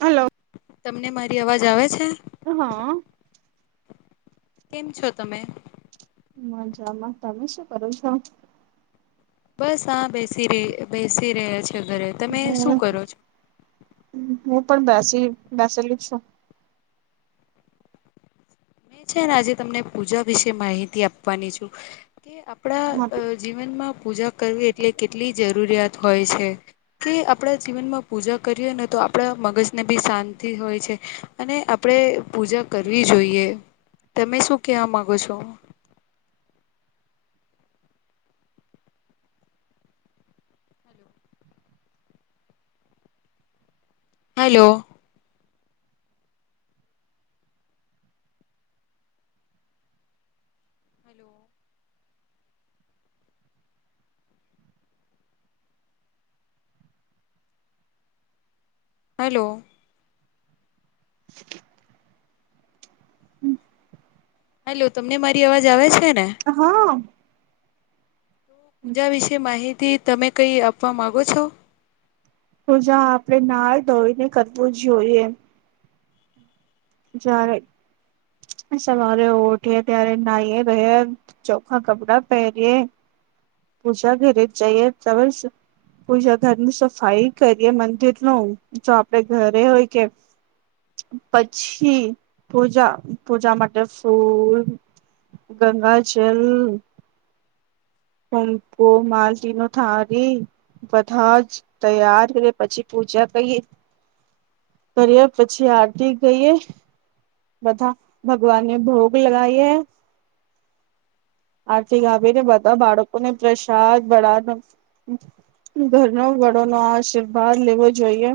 Hello તમને મારી અવાજ આવે છે ઓ હા કેમ છો તમે મજામાં તમે શું કરો છો બસ આ બેસી રહી બેસી રહ્યા છે ઘરે તમે હમ શું કરો છો હું પણ બેસી બેસેલી છું મેં છે ને આજે તમને પૂજા વિશે માહિતી આપવાની છું કે આપણા જીવનમાં પૂજા કરવી એટલે કેટલી જરૂરિયાત હોય છે કે આપણા જીવનમાં પૂજા કરીએ ને તો આપણા મગજને બી શાંતિ હોય છે અને આપણે પૂજા કરવી જોઈએ તમે શું કેવા માંગો છો હલો [inaudible] હલો હેલો તમને મારી અવાજ આવે છે ને હા પૂજા વિશે માહિતી તમે કઈ આપવા માંગો છો પૂજા આપડે નાઈ ધોઈને કરવું જોઈએ. જયારે સવારે ઊઠ્યે ત્યારે નાહીએ ધોઇએ ચોખા કપડા પહેરીએ પુજા ઘરી જઈએ ત પૂજા ઘરની સફાઈ કરીએ મંદિર નુ જો આપડે ઘરે હોય કે. પછી પૂજા પૂજા માટે ફૂલ. ગંગાચલ. હપ માલતીનો થારી. બધા જ તૈયાર કરે પછી પૂજા કરીઈએ. કરીએ પછી આરતી ગઈએ. બધા ભગવાનને ભોગ લગાવીએ. આર્થિક ગાવી ને બધા બાળકોને પ્રસાદ બળદ. ઘરનો વડો નો આશીર્વાદ લેવો જોઈએ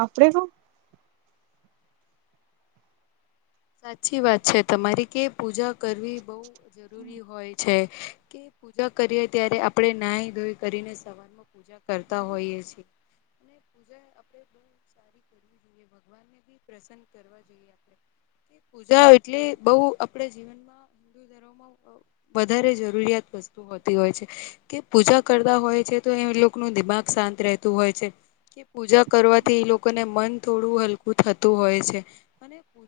આપડે ક. સાચી વાત છે તમારે કે પૂજા કરવી બહુ જરૂરી હોય છે કે. પૂજા કરીએ ત્યારે આપણે નાહી ધોઈ કરીને સવારે પૂજા કરતા હોઈએ છેીએ અને પૂજા આપણે બ. કર જોઈએ ભગવાન ને બી પ્રસન્ન કરવા જોઈએ. આપણે પૂજા એટલે બહુ આપડે જીવનમાં. હિન્દુ વધારે જરૂરિયાત વસ્તુ હોતી હોય છે. કે પૂજા કરતા હોય છે તો એ લોકો ન દિમાગ શાંત રહેતું હોય છે. પૂજા કરવાથી ઈ લોકોને મન થોડું હલકું થતું હોય છે.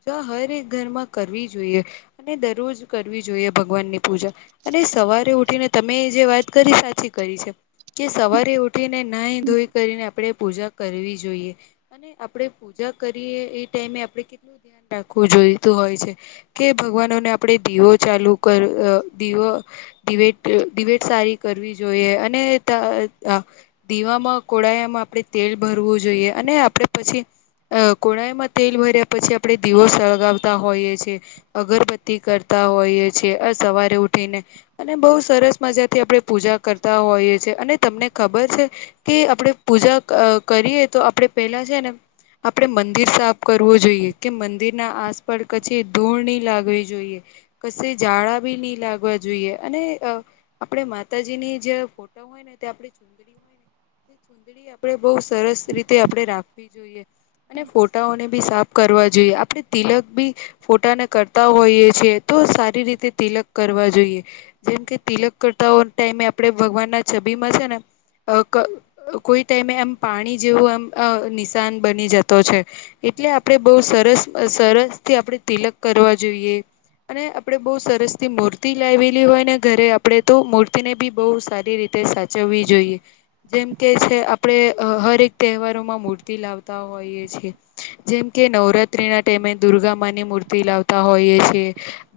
જો હરેક ઘરમાં કરવી જોઈએ અને દરરોજ કરવી જોઈએ ભગવાનની પૂજા. અને સવારે ઉઠીને તમે જે વાત કરી સાચી કરી છે. કે સવારે ઉઠીને નાહી ધોઈ કરીને આપણે પૂજા કરવી જોઈએ. અને આપણે પૂજા કરીએ એ ટાઈમે આપણે કેટલું ધ્યાન રાખવું જોઈતું હોય છે. કે ભગવાનોને આપણે દીવો ચાલુ કર દીવો. ડિબટ ડિબેટ સારી કરવી જોઈએ અને ત. દીવામાં કોળાયામાં આપણે તેલ ભરવું જોઈએ અને આપડે પછી. અ કોળાઈમાં તેલ ભર્યા પછી આપણે દીવો સળગાવતા હોઈએ છે. અગરબત્તી કરતા હોઈએ છેએ આ સવારે ઉઠીને. અને બહુ સરસ મજા થી આપણે પૂજા કરતા હોઈએ છેએ અને તમને ખબર છે. કે આપણેે પૂજા કરીએ તો આપડણે પેલા છે ને. આપણે મંદિર સાફ કરવું જોઈએ. કે મંદિરના આસપળ કછી ધૂળ નહી લાગવી જોઈએ. કશે જાળા બી નહી લાગવા જોઈએ અને આપણેે માતાજીની જે ફોટો. હોય ચુદડી આપણે બઉ સરસ રીતે આપણે રાખ. જોઈએ અને ફોટાઓને બી સાફ કરવા જોઈએ આપણે તિલક બી. ફોટાને કરતા હોઈએ છેએ તો સારી રીતે તિલક કરવા જોઈએ. જેમ કે તિલક કરતાઓ ટાઈમે આપે ભગવાન ના છબી માં છે ને. કોઈ ટાઈમે એમ પાણી જેવું એમ નિશાન બની જતો છે. એટલે આપણે બહુ સરસ સરસ થી આપણે તિલક કરવા જોઈએ. અને આપડે બહુ સરસ થી મૂર્તિ લાવેલી હોય ને ઘરે આપણેે તો મૂર્તિને બી બહુ સારી રીતે સાચ. ચવવી જોઈએ જેમ કે છે આપણે હરેક તહેવારોમાં મૂર્તિ લાવતા હોય. જેમકે નવરાત્રી ના ટાઈમે દુર્ગામાંની મૂર્તિ લાવતા હોઈએ છે.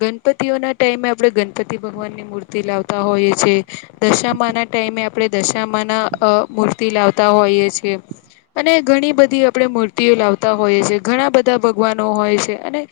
ગણપતિઓના ટાઈમે આપણે ગણપતિ ભગવાન ની મૂર્તિ લાવતા હોઈએ છેએ. દશામા ના ટાઈમે આપણે દશામા ના અ મૂર્તિ લાવતા હોઈએ છીએ. અને ઘણી બધી આપણે મૂર્તિઓ લાવતા હોઈએ છીએ. ઘણા બધા ભગવાનો હોય છે અને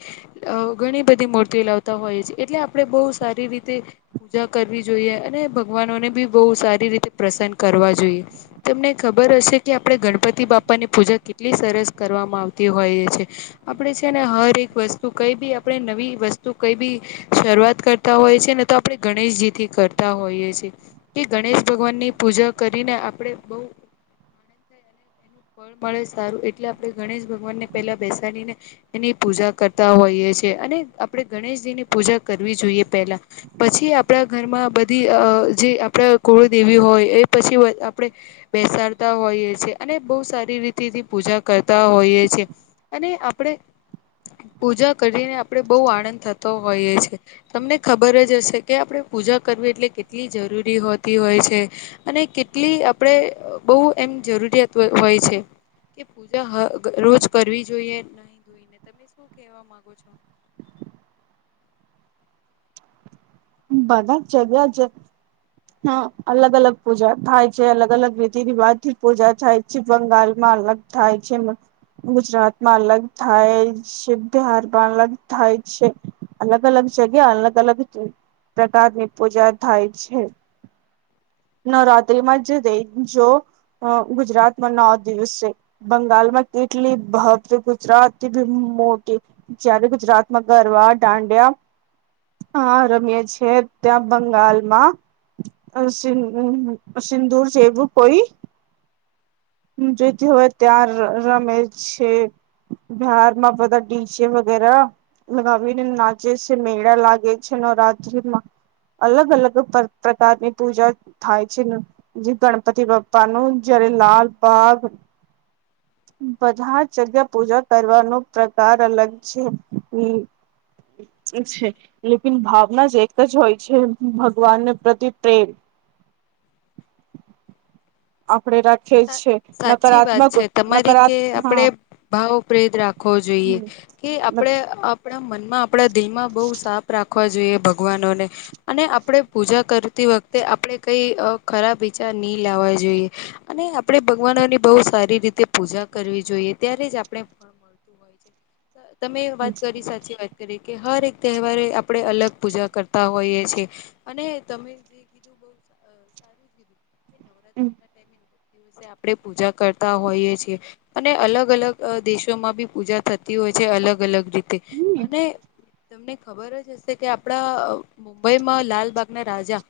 અ ઘણી બધી મૂર્તિઓ લાવતા હોઈએ છીએ એટલે આપણે બો સારી રીતે પૂજા કરવી જોઈએ અને ભગવાનોને બી બહુ સારી રીતે પ્રસન્ન કરવા જોઈએ. તમને ખબર હશે કે આપડણે ગણપતિ બાપાની પૂજા કેટલી સરસ કરવામાં આવતી હોઈએ છ છેએ. આપડે છે ને હર એક વસ્તુ કઈ બી આપણે નવી વસ્તુ કઈ બી. શરૂઆત કરતા હોય છે ને તો આપણે ગણેશજી થી કરતા હોઈએ છીએ. કે ગણેશ ભગવાન ની પૂજા કરીને આપડે બઉ. અને એનું ફળ મળે સારું એટલે આપણે ગણેશ ભગવાનને પેલા બેસાડીને એની પૂજા કરતા હોઈએ છીએ અને આપણે ગણેશજી ની પૂજા કરવી જોઈએ પહેલા. પછી આપણા ઘરમાં બધી અ જે આપણા કુળદેવી હોય એ પછી આપણે બેસાડતા હોઈએ છે અને બો સારી રીતે એની પૂજા કરતા હોઈએ છે. અને આપણે પૂજા કરીને આપણેે બો આનંદ થતો હોઈએ છે. તમને ખબર જ હશે કે આપણે પૂજા કરવી એટલે કેટલી જરૂરી હોતી હોય છે. અને કેટલી આપણેે બો એમ જરૂરિયાત હોય છે. કે પૂજા હ રોજ કરવી જોઈએ. નાય ધોઈને તમે શું કેવા માંગો છો? બધા ચલ્યા જ હા અલગ અલગ પૂજા થાય છે. અલગ અલગ રીતિ રિવાજ થી પૂજા થાય છે જેમ બંગાળમાં અલગ થાય છે ને. ગુજરાત માં અલગ થાય છે, બિહારમાં અલગ થાય છે. અલગ અલગ જગ્યા અલગ અલગ પ્રકારની પૂજા થાય છે. નવરાત્રી માં જ દઈજો ગુજરાતમાં નવ દિવસ છે. બંગાળમાં કેટલી ભવ્ય ગુજરાતી બી મોટી જયારે ગુજરાતમાં ગરબા, દાંડિયા હા રમીએ છીએ ત્યાં બંગાળમાં સિદુ સિંદુર જેવું કોઈ જુતી હોય ત્યાં રમે છે. બિહારમાં બધા ટીચ વગેરા લગાવીને નાચે છે. મેળા લાગે છે નવરાત્રિમાં અલગ અલગ પર પ્રકારની પૂજા થાય છે ને. જે ગણપતિ બાપા નું જયારે લાલબાગ બધા જગ્યા પૂજા કરવાનો પ્રકાર અલગ છે હમમ. છે. લેકિન ભાવના જ એક જ હોય છે ભગવાનને પ્રતિ પ્રેમ. આપણે રાખ અ સાચી વાત છે તમારી નકારાત્ કે હા આપણેે ભાવ પ્રેત રાખવો જોઈએ. કેટલું કે આપણે આપણા મનમાં આપણા દિલમાં બો સાફ રાખવા જોઈએ ભગવાનોને અને આપણે પૂજા કરતી વખતે આપણે કઈ અ ખરાબ વિચાર ની લાવવા જોઈએ. અને આપણે ભગવાનો ની બો સારી રીતે પૂજા કરવી જોઈએ ત્યારે જ આપણે થતું હોય છે. તમે વાત કરી સાચી વાત. તકે હર એક તહેવારે આપણે અલગ પૂજા કરતા હોઈએ છીએ અને તમે સારુ કીધું. કે હમમ. નવરાત્રીના ટાઈમે નવ દિવસે આપણે પૂજા કરતા હોઈએ છીએ. અને અલગ અલગ દેશોમાં બી પૂજા થતી હોય છે અલગ અલગ રીતે અને તમને ખબર જ હશે કે આપડા મુંબઈમાં લાલબાગના રાજા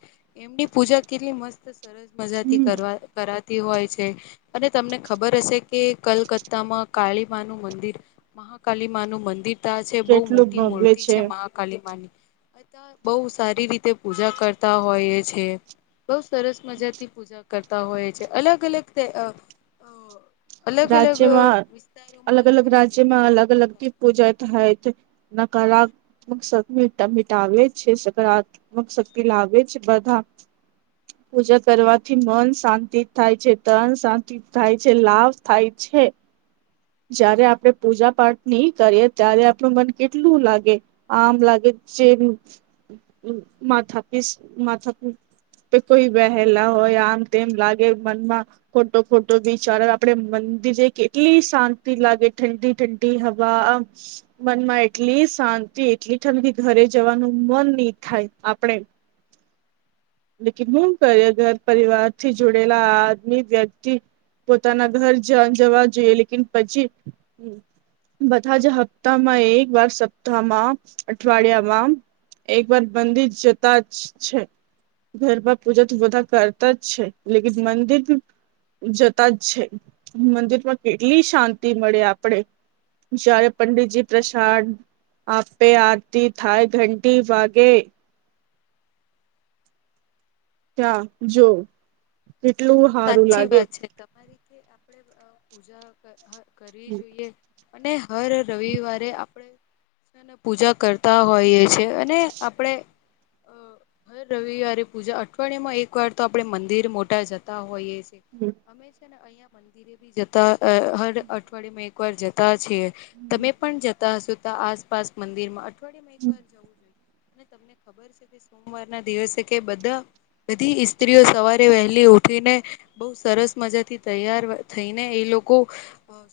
એમની પૂજા કેટલી મસ્ત સરસ મજાથી કરવા કરા તી હોય છે અને તમને ખબર હશે કે કલકત્તામાં કાળીમા નું મંદિર મહાકાલી મા નું મંદિર ત્યાં છે બો મોટી મૂર્તિ છે મહાકાલી મા ની તા બો સારી રીતે પૂજા કરતા હોય છે. બો સરસ મજાથી પૂજા કરતા હોય છે અલગ અલગ તહે અ અલગ અલગ રાજ્યમાં વિસ્તારોમાં, અલગ અલગ રીતે રાજ્યમાં પૂજા અલગ કરતા અલગથી હોય. પૂજા થી હોય તો નકારા મીટાવે છે, સકારાત્મક શક્તિ લાવે છે. બધા પૂજા કરવાથી મન શાંતિ થાય છે. તન શાંતિ થાય છે લાભ થાય છે. જયારે આપણેે પૂજા પાઠ નહી કરીએ ત્યારે આપણું મન કેટલું લાગે. આમ લાગે જે માથા પીસ માથા પી. કોઈ વહેલા હોય આમ તેમ લાગે મનમાં ખોટો ખોટો વિચાર આપડે મંદિર જે કેટલી શાંતિ. શાંતિ લાગે ઠંડી ઠંડી હવા મનમાં એટલી શાંતિ એટલી ઠંડી ઘરે જવાનું મન નહી થાય આપણેે [unintelligible] લ હું કરી ઘર પરિવાર થી જોડેલા આદમી વ્યક્તિ પોતાના ઘર જ જવા જોઈએ લેકિન પછી બધા જ હપ્તામાં એક વાર સપ્તાહમાં અઠવાડિયામાં એક વાર મંદિર જતા જ છે. ઘરબા પૂજા તો બધા કરતા જ છે લેકિન મંદિર. જતા જ છે મંદિરમાં કેટલી શાંતિ મળે આપડે. જારે પંડિતજી પ્રસાદ આપે આરતી થાય ઘંટી વાગે. ત્યાં જો કેટલું હારું લાગે. મારીીતે આપણેે પૂ [inaudible] જા કરવી જોઈએ અને હર રવિવારે આપણેને પૂજા કરતા હોઈએ છે. અને આપડે. અ હર રવિવારે પૂજા અઠવાડિયામાં એક વાર તો આપણેે મંદિર મોટા જતા હોઈએ છે. હમ. જતા અ હર અઠવાડિયામાં એકવાર જતા. જતાં છે તમે પણ જતા હશો ત આસપાસ મંદિર માં અઠવાડિયામાં એકવાર જવું જોઈએ. અને તમને ખબર છે કે સોમવાર ના દિવસે કે બધા બધી સ્ત્રીઓ સવારે વહેલી ઉઠ. ઉઠીને બહુ સરસ મજા થી તૈયાર થઈને એ લોકો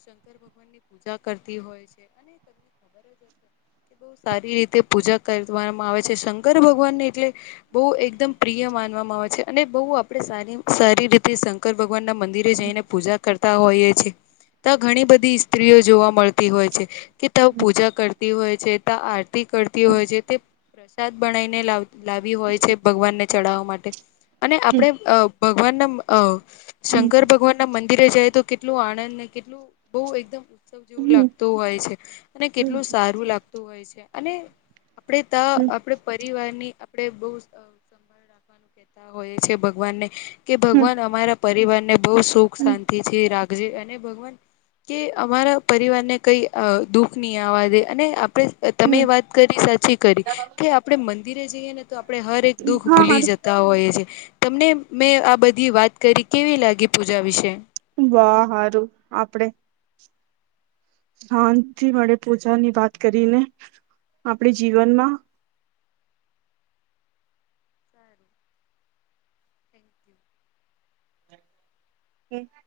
શંકર ભગવાન ની પૂજા [inaudible] કરતી હોય છે અને તમને ખબર જ હશે બહુ સારી રીતે પૂજા કરવામાં આવે છે શંકર ભગવાન ને એટલે બહુ એકદમ પ્રિય માનવામાં આવે છે અને બહુ આપડે સારી સારી રીતે શંકર ભગવાન ના મંદિરે જઈને પૂજા કરતા હોઈ છે. ત ઘણી બધી સ્ત્રીઓ જોવા મળતી હોય છે કે ત પૂજા કરતી હોય છે ત આતી આરતી કરતી હોય છે તે પ્રસાદ બનાઈને લાવ લાવી હોય છે ભગવાનને ચડાવા માટે અને આપણે અ ભગવાન ના અ શંકર ભગવાન મંદિરે જાય તો કેટલું આળદ ને કેટલું બહુ એકદમ જેવું લાગતું હોય છે અને કેટલું સારું લાગતું હોય છે અને આપણેે ત આપણે પરિવાર ની આપણે બહુ સંભાળ રાખવાનું કેતા હોય છે ભગવાનને કે ભગવાન અમારા પરિવાર ને બહુ સુખ શાંતિ થી રાખે જે અને ભગવાન કે અમારા પરિવાર ને કઈ અ દુઃખ નહી આવા દે અને આપણે તમે વાત કરી સાચી કરી કે આપણે મંદિરે જઈએ. આપણે હર એક દુઃખ હા ભૂલી હારું જતા હોઈએ છે તમને મે. બધી વાત કરી કેવી લાગી પૂજા વિશે. વાહ હારું આપડે. શાંતિ મળે પૂજા ની વાત કરીને આપડે જીવનમાં સારું થેન્ક યુ ઓકે ન.